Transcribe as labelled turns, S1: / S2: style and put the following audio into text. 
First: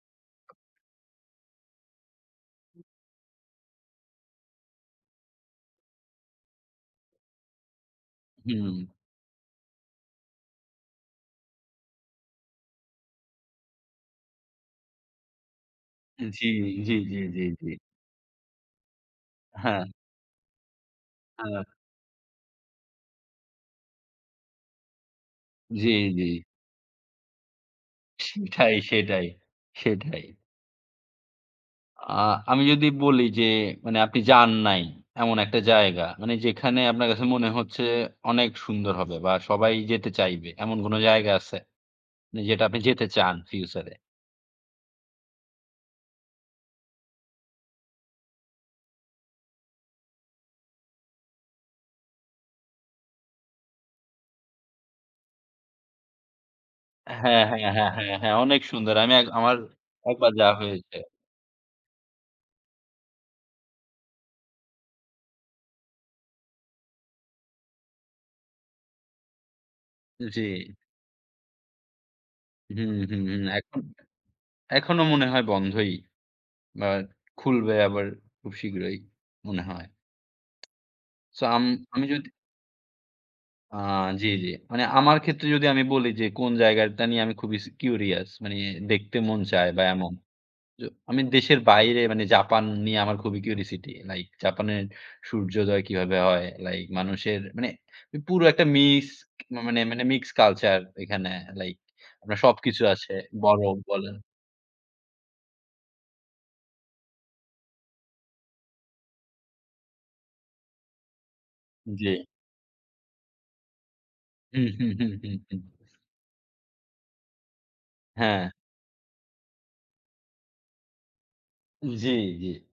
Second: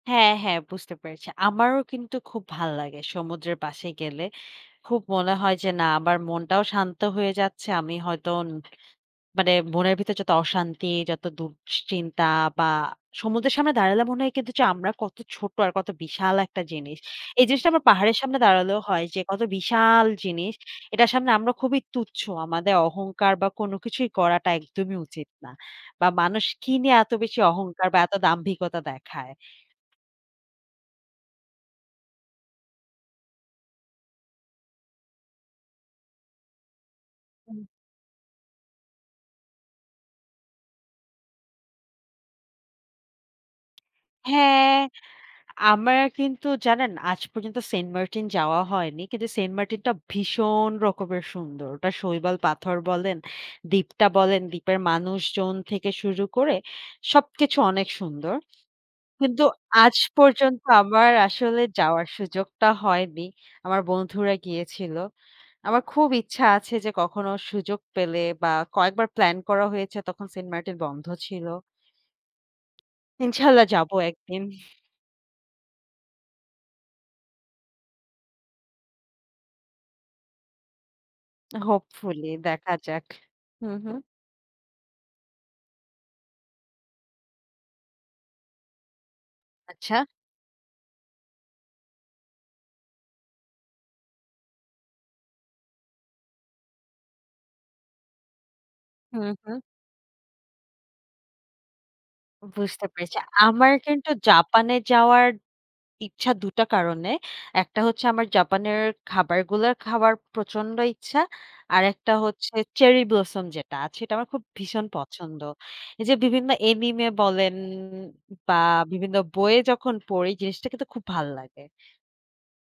S1: হ্যাঁ, হ্যাঁ, বুঝতে পেরেছি। আমারও কিন্তু খুব
S2: উ
S1: ভাল্লাগে সমুদ্রের পাশে গেলে খুব মনে হয় যে না আমার মনটাও শান্ত হয়ে যাচ্ছে। আমি হয়তো ন
S2: হুম।
S1: মানে মনের ভিতর যত অশান্তি যত দুশ্চিন্তা বা সমুদ্রের সামনে দাঁড়ালে মনে হয় যে কিন্তু আমরা কত ছোট আর কত
S2: জি।
S1: বিশাল
S2: জি,
S1: একটা জিনিস।
S2: জি, জি,
S1: এই জিনিসটা
S2: জি।
S1: আমার পাহাড়ের সামনে দাঁড়ালেও হয় যে কত
S2: হ্যাঁ।
S1: বিশাল জিনিস এটার সামনে আমরা
S2: হ্যাঁ।
S1: খুবই তুচ্ছ। আমাদের অহংকার বা কোনো কিছুই করাটা একদমই উচিত না।
S2: জি,
S1: বা
S2: জি।
S1: মানুষ কি নিয়ে এত বেশি অহংকার বা এত
S2: সেটাই,
S1: দাম্ভিকতা
S2: সেটাই,
S1: দেখায়?
S2: সেটাই। আ আমি যদি বলি যে মানে আপনি যান নাই এমন একটা জায়গা মানে যেখানে আপনার কাছে মনে
S1: উম
S2: হচ্ছে অনেক সুন্দর হবে বা সবাই যেতে চাইবে। এমন কোনো জায়গা আছে? যেটা আপনি যেতে চান ফিউচারে?
S1: হ্যাঁ আমরা কিন্তু জানেন আজ পর্যন্ত সেন্টমার্টিন যাওয়া হয়নি কিন্তু সেন্টমার্টিন টা ভীষণ রকমের সুন্দর। ওটা শৈবাল পাথর বলেন, দ্বীপটা বলেন দ্বীপের মানুষজন থেকে শুরু করে
S2: হ্যাঁ,
S1: সবকিছু
S2: হ্যাঁ,
S1: অনেক
S2: হ্যাঁ, হ্যাঁ, হ্যাঁ,
S1: সুন্দর।
S2: অনেক সুন্দর। আমি এক
S1: কিন্তু
S2: আমার
S1: আজ
S2: একবার যাওয়া
S1: পর্যন্ত
S2: হয়েছে।
S1: আমার আসলে যাওয়ার সুযোগটা হয়নি। আমার বন্ধুরা গিয়েছিল। আমার খুব ইচ্ছা আছে যে কখনো সুযোগ পেলে বা কয়েকবার প্লান করা হয়েছে তখন
S2: জি।
S1: সেন্টমার্টিন বন্ধ ছিল।
S2: হুম, হুম, হুম,
S1: ইনশাল্লাহ
S2: এখন?
S1: যাব একদিন।
S2: এখনো মনে হয় বন্ধই। বা খুলবে আবার খুব শীঘ্রই মনে হয়। সো আম আমি
S1: হোপফুলি
S2: যদি
S1: দেখা যাক। হু,
S2: আ
S1: হু।
S2: জি, জি। মানে আমার ক্ষেত্রে যদি আমি বলি যে কোন জায়গায়টা নিয়ে আমি খুবই স কিউরিয়াস মানি দেখতে মন চায় বা
S1: আচ্ছা।
S2: এমন। জ আমি দেশের বাইরে মানে জাপান নিয়ে আমার খুবই কিউরিওসিটি লাইক জাপানের সূর্যোদয় কিভাবে হয়, লাইক মানুষের মানে পুরো একটা
S1: হু,
S2: মিক্সড
S1: হু।
S2: মানে মানে মিক্সড কালচার ঐখানে লাইক আপনার সবকিছু
S1: বুঝতে
S2: আছে।
S1: পেরেছি।
S2: বড়
S1: আমার কিন্তু
S2: বলেন
S1: জাপানে যাওয়ার ইচ্ছা ২ টা কারণে। একটা হচ্ছে আমার জাপানের খাবারগুলা খাবার প্রচন্ড ইচ্ছা। আরেকটা
S2: জি।
S1: হচ্ছে চেরি ব্লসম যেটা আছে সেটা আমার খুব
S2: উ হু,
S1: ভীষণ
S2: হু, হু,
S1: পছন্দ।
S2: হুম।
S1: এই যে বিভিন্ন Anime বলেন
S2: হ্যাঁ।
S1: বা বিভিন্ন বইয়ে যখন পড়ি জিনিসটা কিন্তু খুব ভাল্লাগে।
S2: জি, জি।